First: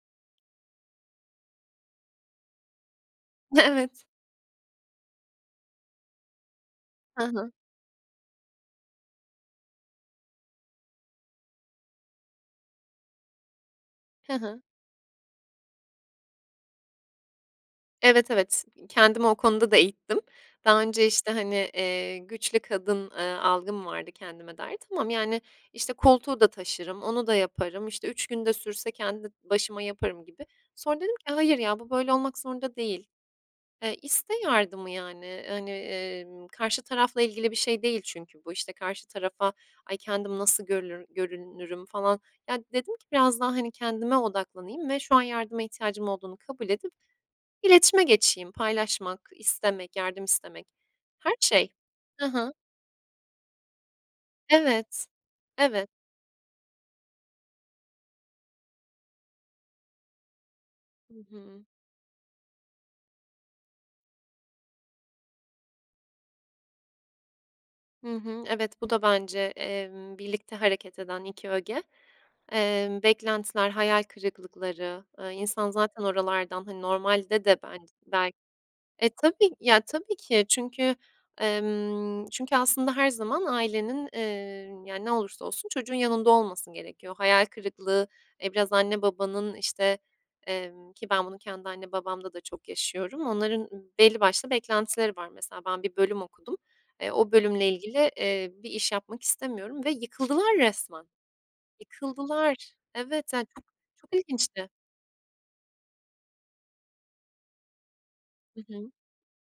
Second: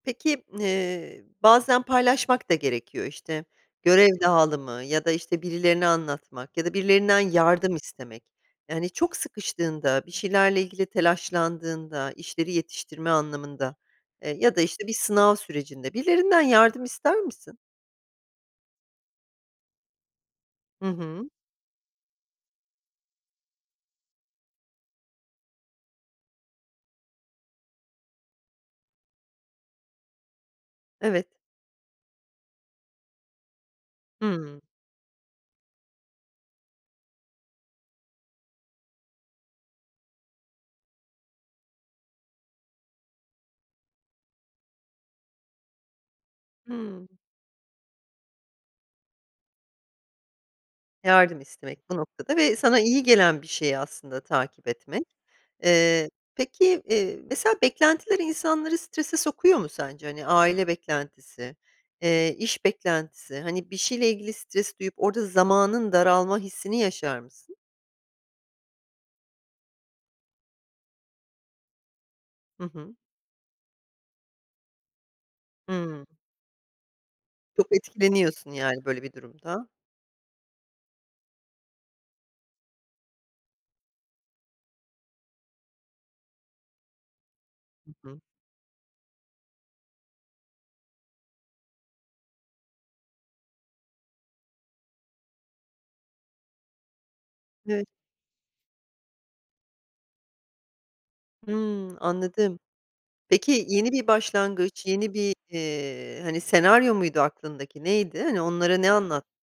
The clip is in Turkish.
Peki, ııı, bazen paylaşmak da gerekiyor. İşte, Evet. görev dağılımı ya da işte birilerine anlatmak ya da birilerinden Hı hı. yardım istemek. Yani, çok sıkıştığında, bir şeylerle ilgili telaşlandığında, işleri yetiştirme anlamında, Hı ııı, ya hı. da işte bir sınav sürecinde birilerinden yardım ister misin? Evet, evet. Kendimi o konuda da eğittim daha Hı önce. hı. İşte, hani, iii, güçlü kadın, ııı, algım vardı kendime dair. Tamam, yani, işte, koltuğu da taşırım, onu da yaparım, işte, 3 gün de sürse kendi başıma yaparım gibi. Sonra dedim Evet. ki, "Hayır ya, bu böyle olmak zorunda değil." Iıı, işte, Hıı. yardımı, yani, hani, ımm, karşı tarafla ilgili bir şey değil çünkü bu. İşte, karşı tarafa, "Ay, kendim nasıl görlür görülürüm?" falan. Ya dedim ki biraz daha, hani, kendime odaklanayım ve şu an yardıma ihtiyacım olduğunu kabul edip Hıı. iletişime geçeyim. Paylaşmak, istemek, yardım istemek, her Yardım şey. istemek bu Hı noktada hı. ve sana iyi gelen bir şeyi aslında takip Evet. etmek. Evet. Iıı, peki, iii, mesela beklentiler insanları strese sokuyor mu sence? Hani, aile Hı beklentisi, hı. ııı, iş beklentisi. Hani, bir şeyle ilgili stres duyup orada zamanın daralma hissini yaşar mısın? Hı hı, evet. Bu da bence, emm, birlikte hareket eden 2 öge. Hı hı. Emm, beklentiler, hayal kırıklıkları, ııı, insan zaten Hıı. oralardan, hani, normalde de Çok ben bel etkileniyorsun yani böyle E, bir tabii. durumda. Ya tabii ki çünkü, ımm, çünkü aslında her zaman ailenin, ııı, yani, ne olursa olsun çocuğun yanında olması gerekiyor. Hayal Hı kırıklığı, hı. e, biraz anne babanın, işte, emm, ki ben bunu kendi anne babamda da çok yaşıyorum. Onların belli başlı beklentileri var. Mesela ben bir bölüm okudum, e, o bölümle Evet. ilgili, eee, bir iş yapmak istemiyorum ve yıkıldılar resmen. Hımm, Yıkıldılar. anladım. Evet. Ya, çok, Peki, yeni bir çok ilginçti. başlangıç, yeni bir, iii, hani, senaryo muydu aklındaki, neydi? Hani Hı onlara ne hı. anlattın?